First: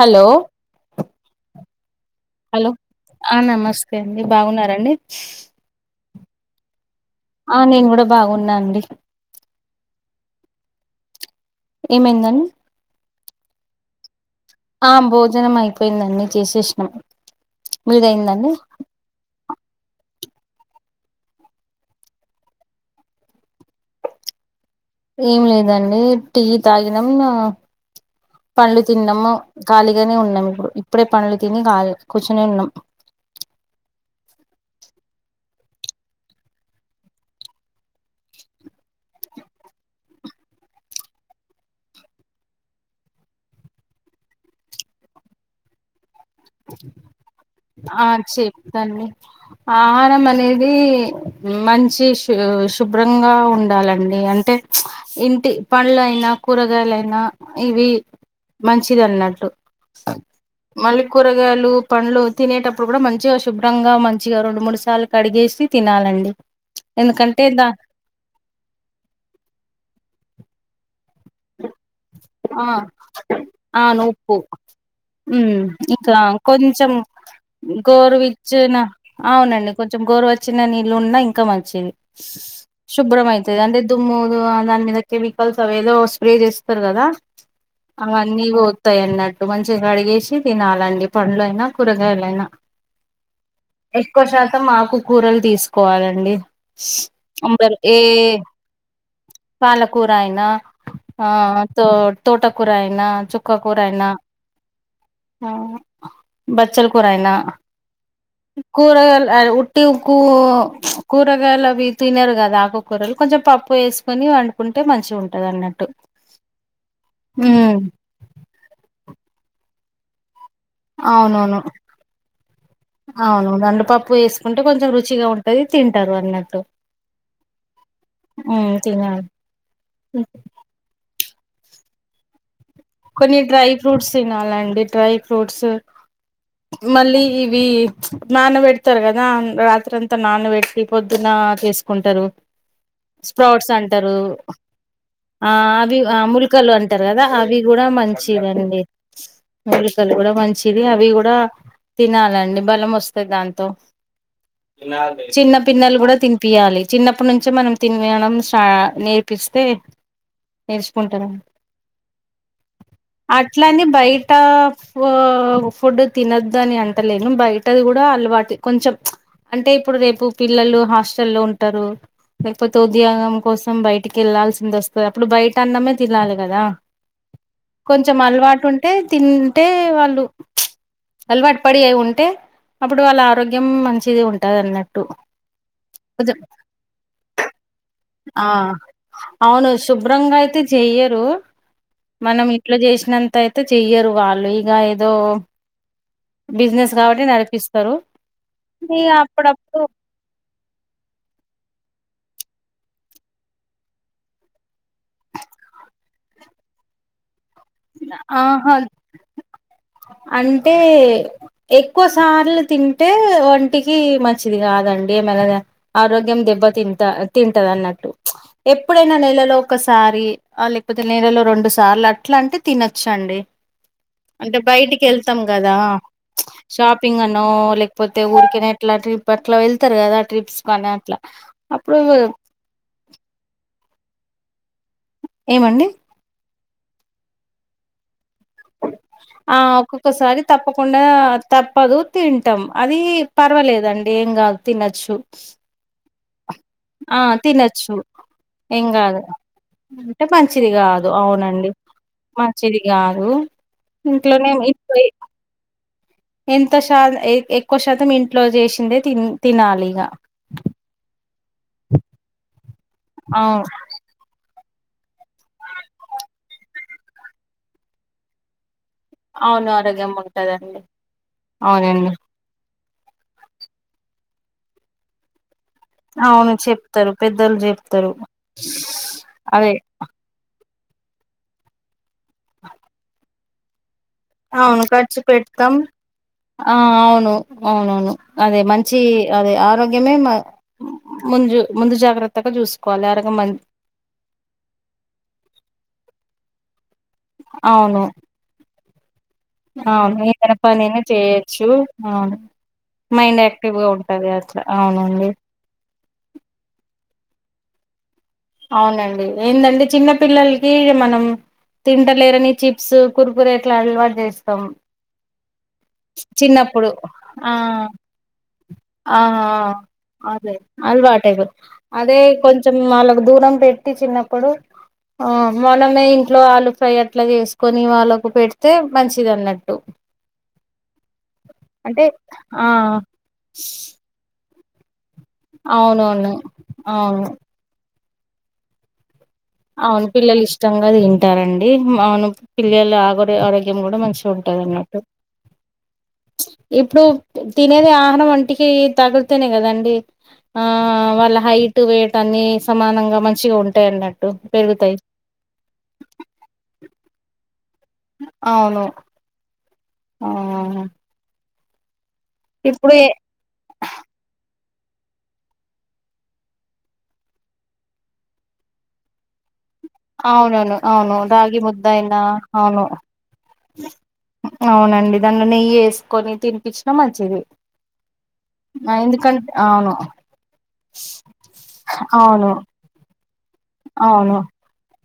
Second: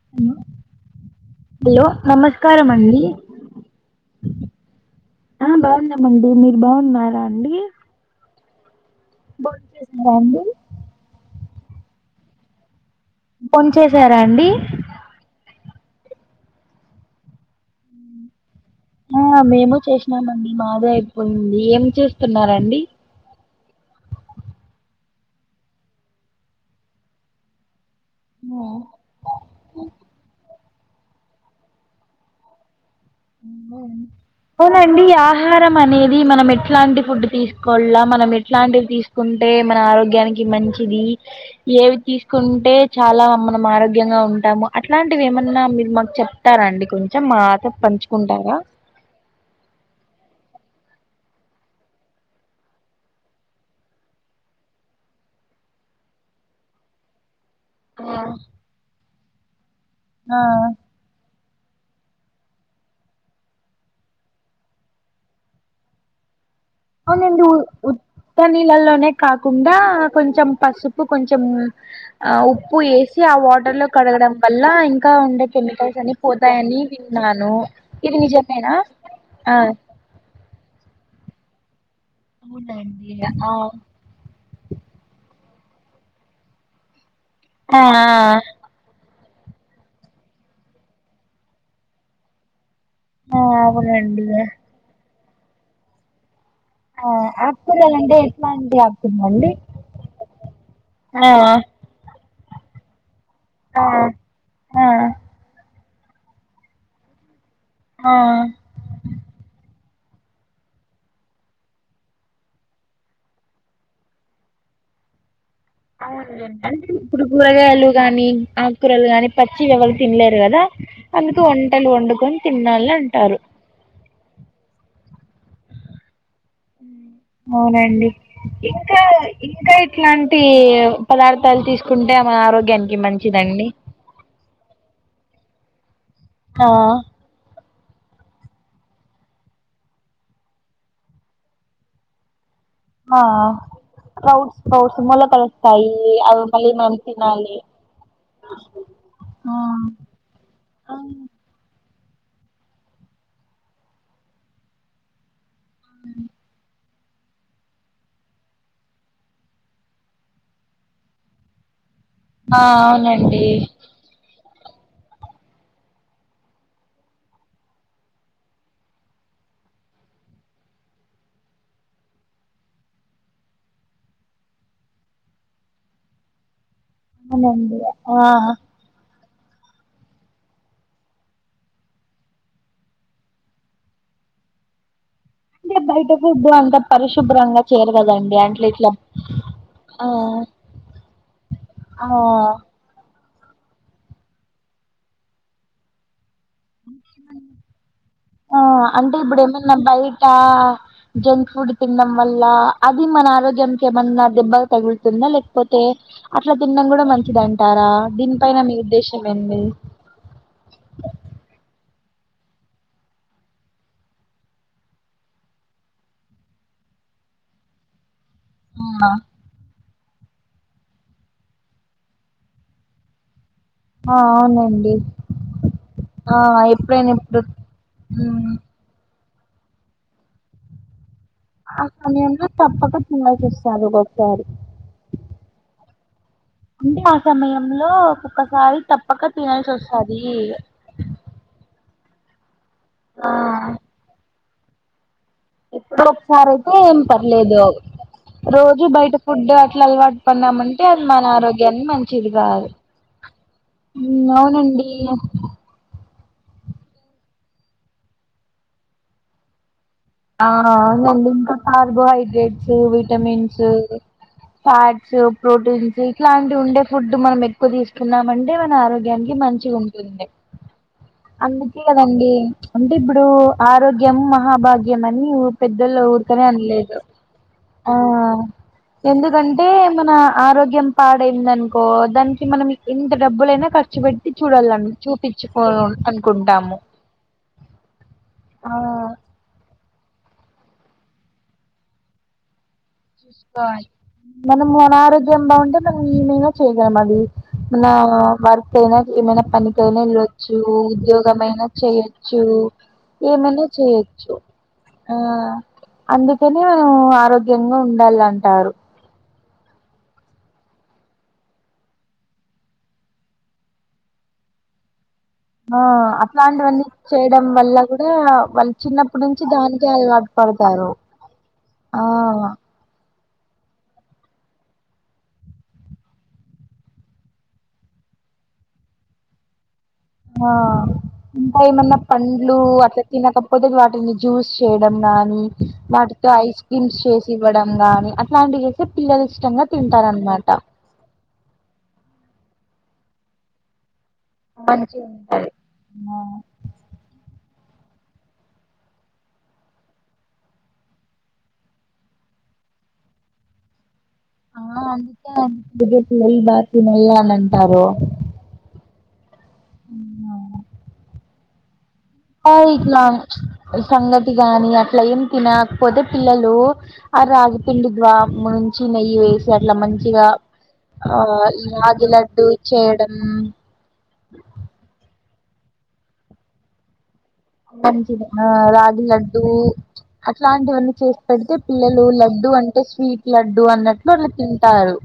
Hello hello నమస్కారం hello అండి నమస్తే అండి బాగున్నారండి మంది నిర్భా ఉన్నారు ఆ నేను కూడా బాగున్నా అండి [unintelligible] ఏమైందండి [unintelligible] చేసారా అండి ఆ భోజనం అయిపోయిందండి చేసేసినం మీధి అయిందండి ఆ మేము చేసినామండి మాదే అయిపోయింది ఏం చేస్తున్నారండి ఏం లేదండి టీ తాగినం పండ్లు తిన్నాము ఖాళీగానే ఉన్నాము ఇప్పుడు ఇప్పుడే పనులు థిని కళిగ కూచునేన్నాం అ అవునండి ఆహారం అనేది మనం ఎట్లాంటి ఫుడ్ తీసుకోవాల మనం ఎట్లాంటివి తీసుకుంటే మన ఆరోగ్యానికి మంచిది ఏవి తీసుకుంటే చాలా మనం ఆరోగ్యంగా ఉంట అట్లాంటివి ఏమన్నా మీరు మాకు చెప్తారండి కొంచెం మాతో పంచు నా చెప్తాన్ ఆహారం అనేది ఇది మంచి శు శుభ్రంగా ఉండాలండి అంటే ఇంటి పండ్లు అయినా కూరగాయలయినా ఇవి ఆ మంచిది అన్నట్టు ఆ మళ్ళీ కూరగాయలు పండ్లు తినేటప్పుడు కూడా మంచిగా శుభ్రంగా మంచిగా రెండు మూడు సార్లు కడిగేసి తినాలండి ఎందుకంటే అవునండి దా ఉత్త నీళ్ళలోనే కాకుండా కొంచెం పసుపు ఉప్పు కొంచెం ఆ ఉప్పు వేసి ఆ వాటర్ లో అవును కడగడం వల్ల ఇంకా ఉండే కెమికల్ ఇకా కొంచెం ఇది గోరువి నిజమేనా ఇచ్చిన ఆ అవునండి కొంచెం గోరవచ్చ చిన్న నీళ్ళు ఉన్నా ఇంకా మంచిది అవునండి శుభ్రం ఆ అయితుది అంటే దుమ్ము దాని మీద కెమి కలిసి అవేదో స్ప్రే చేస్తారు కదా ఆ అవన్నీ పోతాయి అన్నట్ టు మంచిగా అడిగేసి తినాలండి పండ్లు అయినా కూరగాయలైనా ఆ ఎక్కువ అవునండి శాతం మాకు కూరలు తీసుకోవాలండి ఆ అబరి ఏ ఆకుకూరలంటే ఎట్లాంటి ఆకుకూరలండి పాలకూరయినా ఆ తో తోటకూర అయినా చుక్క కూర ఆ అయినా ఆ బచ్చలు కూరయినా ఆ కూరగా టి కూ కూరగాయలు అవి తినారు కదా ఆకుకూరలు కొంచెం పప్పు వేసుకొని వండుకుంట అ మంచి ఉంటుది అన్నట్టు అవున అంటే ఇప్పుడు ఉమ్ కూరగాయలు గానీ ఆకూరలు గాని పచ్చి ఎవరు తినలేరు కదా అందుకు అవునవును వంటలు వండుకొని తినాలి అంటారు అవును ఎంండపప్పు వేసుకుంటే కొంచెం రుచి మంచిగా ఉంటుంది తింటారు అన్నది అవునండి ఉమ్ ఇంకా తినాలి ఇంకా ఇట్లాంటి పదార్థాలు తీసుకుంటే మన ఆరోగ్యాన్ని కొన్ని డ్రై ఫ్రూట్స్ తినాలండి డ్రై ఫ్రూట్స్ ఆ మళ్ళీ ఇవి నాన్న పెడతారు కదా రాత్రి అంతా నాన్నబట్టి పొద్దున తీసుకుంటారు ఆ స్పౌట్స్ అంటారు స్ప్రౌట్స్ స్ప్రౌట్స్ మొలకలు ఆ వస్తాయి అవి ఆ మళ్ళీ ముల్కలు మనం అంటారు కదా అవి తినాలి అవి కూడా మంచిదిండి ఆ మూలికలు కూడా మంచిది అవి కూడా తినాలండి బలం వస్తంది దాంతో చిన్న పిన్నలు కూడా తినిపియాలి చిన్నప్పటి నుంచి మనం తనిడం స్టా నేర్పిస్తే నేర్చుకుంటారా ఆ అవునండి తపు ఫుడ్ తినద్దు అని అంటలేను బయటది కూడా అలవాటు కొంచెం అంటే ఇప్పుడు రేపు పిల్లలు హాస్టల్ల్లో ఉంటారు లేకపోతే ఉద్యోగం కోసం బయటికి వెళ్లాల్సింది వస్తుంది అప్పుడు బయట అన్నమే తినాలి కదా అవునండి ఆ కొంచెం అలవాటు ఉంటే తింటే వాళ్ళు అలవాటు పడి అయి ఉంటే అప్పుడు వాళ్ళ ఆరోగ్యం మంచిది ఉంటది అన్నట్టు అంటే కొంచెం బయటకుుడ్డు అంత పరిశుభ్రంగా చేరు ఆ అవును ఆ శుభ్రంగా అయితే చెయ్యరు ఆ మనం ఇట్ల చేసినంత అయితే చెయ్యరు వాళ్ళు ఇక ఏదో బిజినెస్ కాబట్టి నడిపిస్తారు ఆ ఇగ అంటే ఇప్పుడు ఏమైన్నా అప్పుడప్పుడు బయట జంక్ ఫుడ్ తిన్నడం వల్ల అది మన ఆరోగ్యంనికి ఏమన్నా దెబ్బగా తగులుతుందా లేకపోతే అట్లా తి కూడా మంచిది అంటారా దీనిపైన ఆహా మీ ఉద్దేశం ఏంది అంటే ఎక్కువ సార్లు తింటే ఒంటికి మంచిది కాదండి మలా ఆరోగ్యం దెబ్బతి తింటా తింటది అన్నట్టు ఆ ఎప్పుడైనా నెలలో ఒకసారి లేకపోతే నెలలో రెండు సార్లు అట్లా అంటే తినచ్చ అండీ ఆ! అంటే అవునండి బయటికి వెళ్తాం కదా ఆ ఎప్పుడైనా షాపింగ్ ఇప్పుడు అనో లేకపోతే హ్మ్. ఊరికనే అట్లా ట్రిప్ అట్లా వెళ్తారు కదా ఆ ట్రిప్స్ కాని అట్లా ఆ అప్పుడు సమయంలో తప్పక తడాసిస్తనుక్కొసారి ఏమండి అంటే ఆ సమయంలో ఒక్కొక్కసారి తప్పక ఆ తినాల్సి వస్తది ఒక్కొక్కసారి తప్పకుండా తప్పదు తింటాం అది ఆ పర్వాలేదండి ఏం కాదు తినచ్చు ఎప్పుడో ఒకసారైతే ఏం పర్లేదే తినొచ్చు రోజు ఏం బయట కాదు ఫుడ్డే అట్ల అలవాటు అంటే మంచిది పన్నామంటే అది కాదు మన అవునండి ఆరోగ్యాన్ని మంచిది కాదు ఊ ఇంట్లోనే అవునండి ఇంట్లో ఎంత శాత ఎ ఎక్కువ శాతం ఇంట్లో చేసిందే తిన్ తినాలి ఇంగ ఆ మళ్ళీ ఇంకా కార్బోహైడ్రేట్స్ విటమిన్స్ అవును ఫ్యాట్స్ ప్రోటీన్స్ ఇట్లాంటి ఉండే ఫుడ్ మనం ఎక్కువ తీసుకున్నమంటే మన ఆరోగ్యం గ్యానికి మంచి అవును ఆరోగ్యం ఉంటుంది ఉంటదండి అందుకే అవునండి కదండి అంటే ఇప్పుడు ఆరోగ్యం మహాభాగ్యం అని ఊర్ పెద్దోలు ఊరికనే అవును అనలేదు చెప్తారు పెద్దోళ్ళు ఆ చెప్తారు ఎందుకంటే అదే మన ఆరోగ్యం పాడైందనుకో దానికి మనం ఇంత డబ్బులైనా కర్ అవును ఖర్చు పెడతాం ఆ అనుకుంటాము అవును అవునవును అదే ఆ మంచి చి అదే ఆరోగ్యమే మ ముందు ముందు జాగ్రత్తగా చూస్ చూసుకోవాలి మనం అనారోగ్యం బాగుంటే మనం ఈనింగ ఏమది మన అవును వర్క్ అయినా ఏమైనా పనికయినా అవును వెళ్ళొచ్చు ఏదైనా పనైనా ఉద్యోగం అయినా చేయొచ్చు అవును చేయొచ్చు మైండ్ ఏమన యాక్టివ్ గా ఉంటది చేయొచ్చు అట్లా ఆ అవునండి అందుకనే ఆరోగ్యంగా ఉండాలం అవునండి ఏందంటే చిన్న పిల్లలకి మనం తింటలేరని చిప్స్ కుర్కురే ఇట్ల అలవాటు చేస్తాం ఆ అట్లాంటివన్నీ చిన్నప్పుడు చేయడం ఆ వల్ల కూడా వాళ్ళు చిన్నప్పటి నుంచి దానికే అటు పడతా అలవాటైపోతది అదే కొంచెం వాళ్ళకు దూరం పెట్టి చిన్నప్పుడు ఆ మనమే ఇంట్లో ఆలు ఫ్రై అట్లా చేసుకొని వాళ్ళకు పెడితే మంచిది అన్నట్టు ఆ ఇంకా ఏమన్న అంటే పండ్లు ఆ అట్లా తినకపోతే వాటిని జ్యూస్ చేయడం గానీ వాటితో అవునవును ఐస్ క్రీమ్స్ అవును చేసి ఇవ్వడం గాని అట్లాంటివి చేేస్తె పిల్లలు ఇష్టంగా అవును పిల్లలు తింటారనమాట ఇష్టంగా తింటారండి అవును పిల్లలు ఆగోరె ఆరోగ్యం కూడా మంచి ఉంటదన్నట్టు మంచిగా ఉంటది ఇప్పుడు తినేది ఆహరం ఒంటికి తగులుతేనే కదండి ఆ వాళ్ళ హైట్ వెయిట్ అన్ని సమానంగా మంచిగ ఉంటాయన్నట్టు ఆ అంత పెద్ద పిల్లలు [unintelligible] అవును ఆ ఆ ఇప్పుడు ఇట్ల ఏ సంగటిగానీ అట్ ఇట్ల ఏం తినాక్ పోతే పిల్లలు ఆ రాగిపిండి ద్వా మంచి నెయ్యి వేసి గట్ల మంచిగా అవునవును అవును ఆ ముద్ద రాగి అయినా లడ్డు అవును చేయడం అవునండి దానిలో నెయ్యి ఏసుకొని తినిపిచిన మంచిదే ఆ రాగి లడ్డు అవును అట్లాంటివన్నీ చేసి పెడితే పిల్లలు లడ్డు అవును అంటు స్వీట్ లడ్డు అన్నట్లు అట్ల అవును తింటారు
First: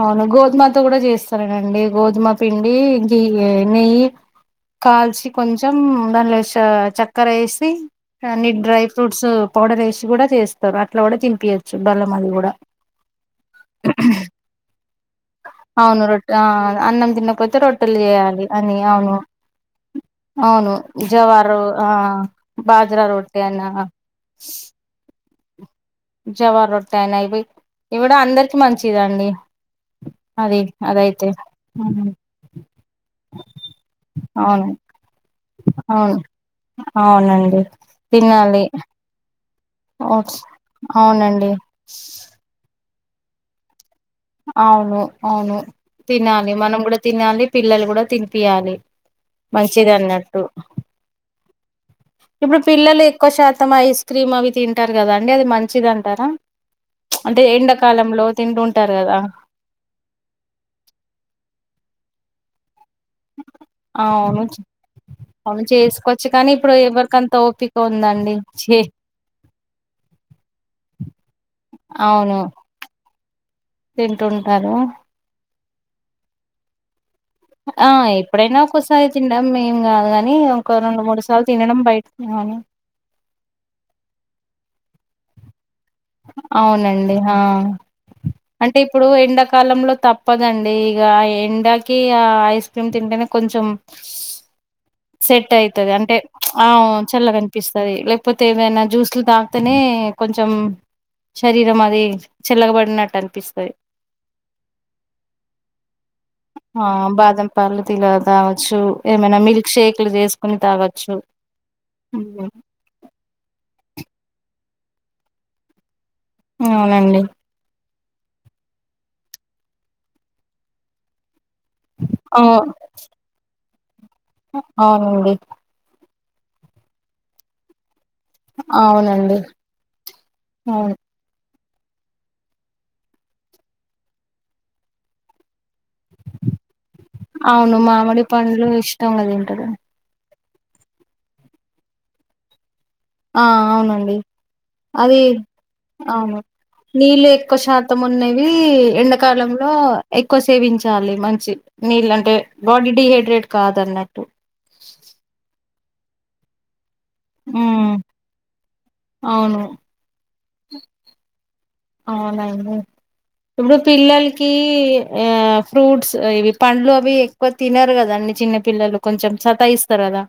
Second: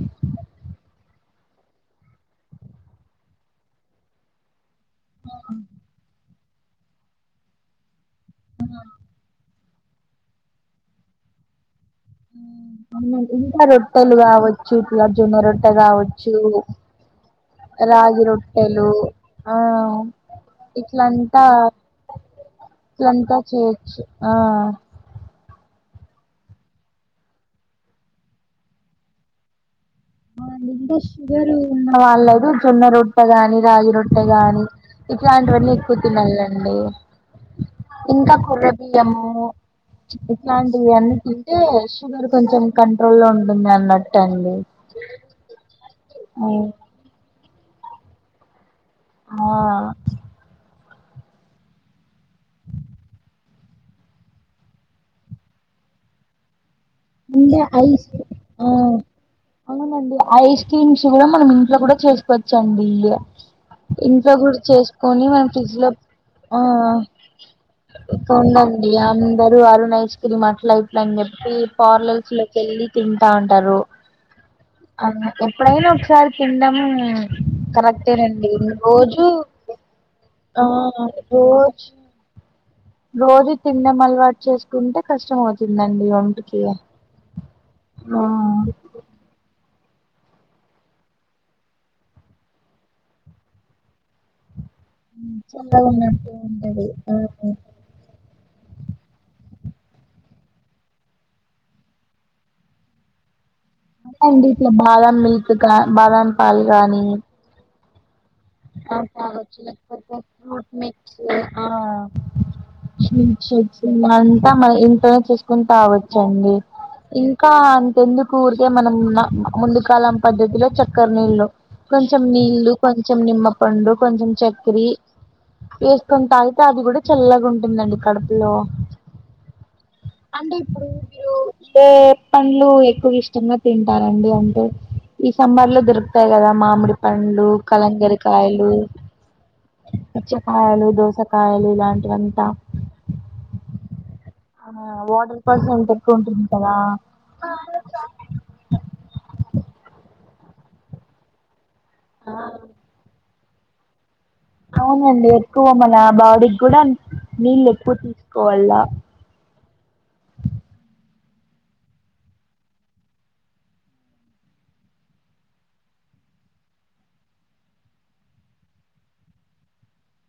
అవును గోధుమతో కూడా చేస్తానేనండి గోధుమ పిండి గీ నెయ్యి కాల్చి కొంచెం దానిలో ష చక్కర వేసి అన్ని డ్రై ఫ్రూట్స్ పౌడర్ వేసి కూడా చేస్తారు అట్లా కూడా తినిపియచ్చు బెల్లం అది కూడా ఇంకా రొట్టలు కావచ్చు చూట్ల జొన్న రొట్టె అవును కావచ్చు రొట్టె ఆ అన్నం తినకపోతే రొట్టెలు రాగి చేయాలి అని రొట్టెలు అవును ఆ అవును ఇట్లంతా జవారు ఆ బాజరా ఇట్లంతా రొట్టె అయినా చేయచ్చు ఆ జవార్ రొట్టే అయిన ఇవి ఇవి కూడ అందరికి మంచిదండి ఆ అది నిండు అదైతే షుగర్ ఉన్న ఉమ్, వాళ్ళకు జొన్న రొట్టె గాని రాగి రొట్టె గాని అవును ఇట్లాంటివన్నీ ఎక్కువ అవును తినాలండి అవునండి ఇంకా కొర తినాలి బియ్యము ఓట్స్ ఇట్లాంటివన్నీ అవునండి తింటే షుగర్ కొంచెం కంట్రోల్ లో ఉంటుంది అన్నట్టు టండి అవును అవును తినాలి మనం కూడా తినాలి పిల్లలు కూడా తినిపియాలి ఆ మంచిది అన్నట్టు ఇప్పుడు పిల్లలు ఎక్కువ శాతం ఐస్ క్రీమ్ అవి తింటారు కదా అండి అది మంచిది అంటారా అంటే ఇంగా ఐస్ ఎండకాలంలో తింటు ఆ అవునండి ఐస్ క్రీమ్స్ కూడా మనం ఇంట్లో కూడా చేసుకోవచ్చండి ఇగ ఇంట్లో అవును కూడా చేసుకొని మనం అవును ఫ్రిడ్జ్ లో చేసుకోవచ్చు కానీ ఆ ఇప్పుడు ఎవరికంత ఓపిక ఇక ఉందండి ఉండాలి చే డి అందరు అరునైస్క్రీమ్ అట్లా అని చెప్పి పార్లర్స్ అవును లోకి వెళ్ళి తింటా అంటారు తింటుంటారు అ ఎప్పుడైనా ఒకసారి తినడము ఆ ఎప్పుడైనా ఒక్కసారి తినడం మేం కాదు కాని, ఆ ఒక రెండు మూడు సార్లు తినడం రోజు బయటమని రోజు తినడం అలవాటు చేసుకుంటే కష్టం అవుతుంది అవునండి ఆ ఆ అంటే ఇప్పుడు ఎండాకాలంలో తప్పదండి ఇక ఎండాకి ఆ ఐస్ క్రీమ్ తింటేనే కొంచెం సెట్ చల్లగా అవుతది అంటే ఉన్నట్టు ఆ ఉంటది చల్ల కనిపిస్తది లే పోతే ఏమైనా జ్యూస్లు తాగితేనే కొంచెం శరీరం అది చల్లగబడినట్టు అనిపిస్ అండిట్లో బాదం మిల్క్ కా బాదం పాల్ కానీ కావచ్చు ఏమైనా మిల్క్ షేక్లు లేకపోతే చేసుకుని ఫ్రూట్ తాగాచ్చు జిమ్ చేస్తే మంతా మల్లి ఇంట్లోనే చూసుకుని తావచ్చండి అవునండి ఇంకా ఎందుకు ఉరికె మనం ముందు కాలం పద్ధతిలో చక్కర నీళ్లు కొంచెం అవు నీళ్లు, కొంచెం నిమ్మ పండు, కొంచెం చక్కర అవునండి వె కొంత అయితే అది కూడా చల్లగా ఉంటుందండి కడపులో అవునండి అంటే అవును పండ్లు ఎక్కువ ఇష్టంగా తింటారండి అంటే ఈ సమ్మర్ లో దొ అంతే కదా మామిడి పండ్లు అవును మామిడి పండ్లు కలంగరకాయలు ఇష్టంగా తింటారు తెచ్ కాయలు దోసకాయలు ఇలాంటివంతా ఆ అవునండి అది వాటర్ పర్స్ అవును నీళ్ళు ఎక్కువ శాతం ఉన్నవి ఎండాకాలంలో ఎక్కువ సేవించాలి మంచి నీళ్ళు అంటే బాడీ డిహైడ్రేట్ కాదున్నట్టు అవునండి ఎక్కువ మన బాడీ కూడా నీళ్ళు ఉమ్ ఎప్పుడు తీసుకోవాల అవును అవునండి ఇప్పుడు పిల్లలకి ఆ ఫ్రూట్స్ ఇవి పండ్లు అవి ఎక్కువ తినరు కదండి చిన్న పిల్లలు కొంచెం సతాయిస్తారు కదా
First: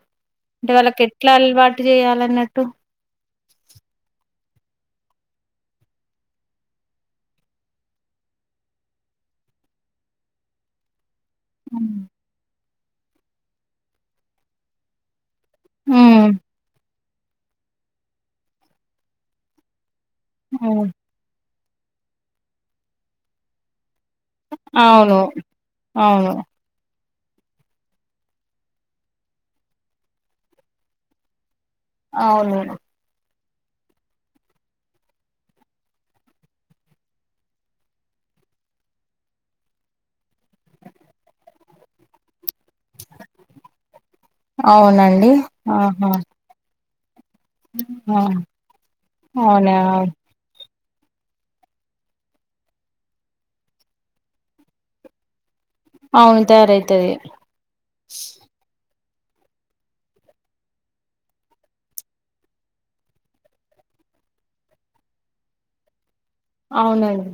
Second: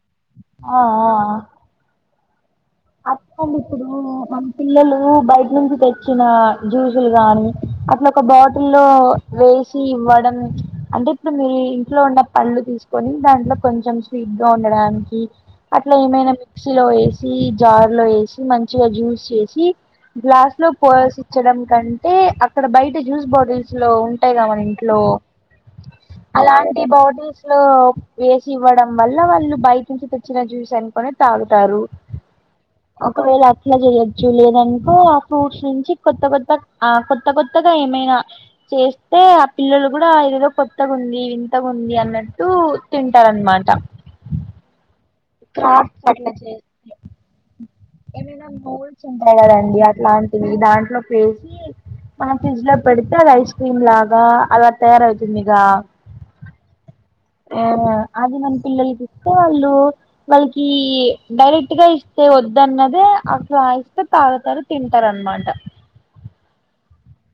అంటే వాళ్ళకి ఎట్లా అలవాటు చేయాలన్నట్టు అప్పుడు ఇప్పుడు మన పిల్లలు బయట నుంచి తెచ్చిన జ్యూసులు గాని అట్లా ఒక బాటిల్లో వేసి ఇవ్వడం అంటే ఇప్పుడు మీరు ఉ ఇంట్లో ఉన్న పళ్లు తీసుకొని దాంట్లో కొంచెం స్వీట్ గా ఉండడానికి అట్లా ఏమైనా ఉమ్ మిక్సీలో వేసి జార్ లో వేసి మంచిగా జ్యూస్ చేసి గ్లాస్ లో పోసిచ్చడం కంటే అక్కడ బయట జ్యూస్ బాటిల్స్ లో ఉంటాయిగ మన ఇంట్లో అవును అవును స్ లో వేసి ఇవ్వడం వల్ల వాళ్ళ బయటి నుంచి తెచ్చిన జ్యూస్ అనుకుని తాగు అవును ఒకవేళ అట్లా జయచ్చు లేదనుకో ఆ ఫ్రూట్స్ నుంచి కొత్త కొత్తగా ఆ కొత్త కొత్తగా ఏమై ఇగ చేస్తే ఆ పిల్లలు కూడా ఇదేదో కొత్తగుంది వింతగుంది అన్నట్టు త్తు తింటారన్మాట అవునండి క్రాఫ్ట్ ఆహా అట్లా చే ఆ ఏమైనా మూల్స్ ఉంటయి అవునా కదండి అట్లాంటివి దాంట్లో చేసి మనం ఫ్రిడ్జ్ లో పెడితే, అది ఐస్ క్రీమ్ లాగా అలా తయారవుతుందిగా! అవును తయారైతది ఆ అది మన పిల్లలకిస్తే వాళ్ళు వాళ్ళకి డైరెక్ట్ గా ఇస్తే వద్దన్నదే అట్ల ఇస్తే తాగుతారు తింటారన్ మాట. అవునండి.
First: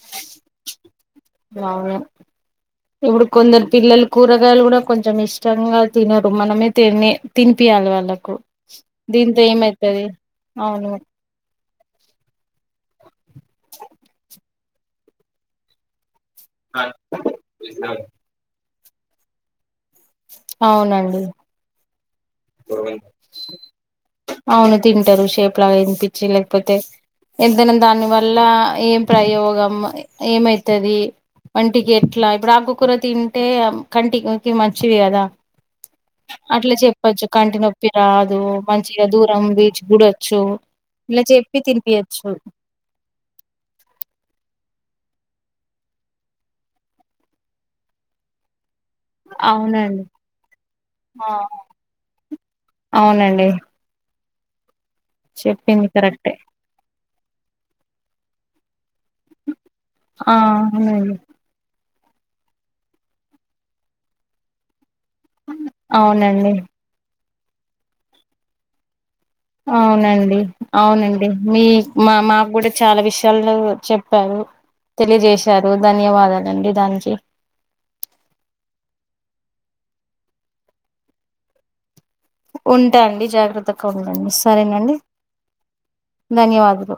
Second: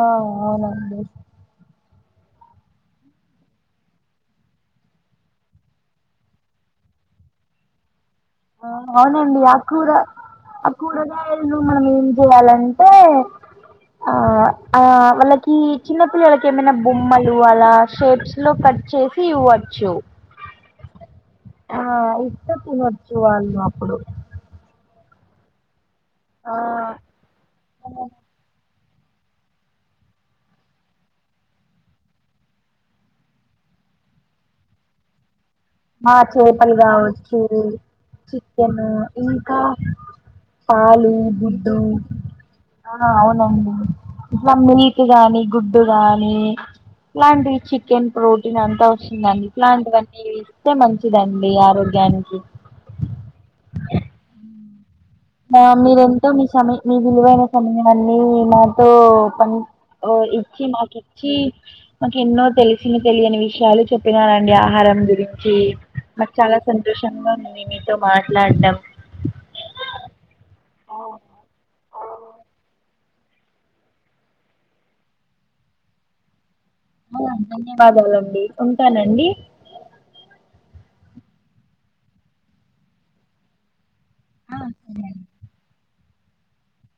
ఆ అవునండి. అవును. ఇప్పుడు కొందరు పిల్లలు కూరగాయలు కూడా కొంచెం ఇష్టంగా తినరు. మనమే తినే తిన్ పియాల వాళ్ళకి. ఆ అవునండి. ఆక్కూర, ఆ అవును కూరగాయలు, మనం ఏం చేయాలంటే, అ ఆ వాళ్ళకి చిన్న పిల్లళ్ళకి ఏమైనా బొమ్మలు అలా, షేప్స్ లో కట్ చేసి ఇవ్వచ్చు. అవునండి ఆ ఇస్ పో వాళ్ళు అప్పుడు తింటారు షేప్ లాగా వినిపిచ్చి. ఆ లేకపోతే, ఎంతైనా దానివల్ల ఏం ప్రయోగం, ఏమైతది? వంటికి ఎట్లా ఇప్పుడు ఆకుకూర తింటే, కంటికి మంచివి కదా! ఆ చేపల్గా కొంచెం కంటి నొప్పి రాదు. మంచిగా దూరం ఇంకా వి చూడొచ్చు ఇలా చెప్పి తినిపి అచ్చు. అవును. అవునండి. ఇట్లా మీట్ గాని, గుడ్డు గాని, ఇలాంటి చికెన్, ప్రోటీన్ అంతా వచ్చిందని అవునండి ఇట్లాంటివన్నీ, తింటే ఆ మంచిదండి ఆరోగ్యానికి. అవునండి మా చెప్పింది మీరెంతో, కరెక్టే మీ సమయ మీ విలువైన సమయాన్ని, మాతో పని ఆ ఇచ్చి, మా అవునండి కిచ్చి మాకు ఎన్నో తెలిసిన, తెలియని విషయాలు చెప్పినారండి. ఆహారం గురి రించి నాకు అవునండి చాలా సంతోషంగా ఉంది మీతో మాట్లాడం. అవునండి. అవునండి. మీ మా మాకు కూడ చాలా విషయ యాలు చెప్పారు. తెలియజేశారు. ధన్యవాదాలండి. దానికి ఆ ధన్యవాదాలండి. ఉంటానండి. ఉంటా అండి. జాగ్రత్తగా ఉండండి. ఆ సరేనండి. సరే ధన్యవాగుదు.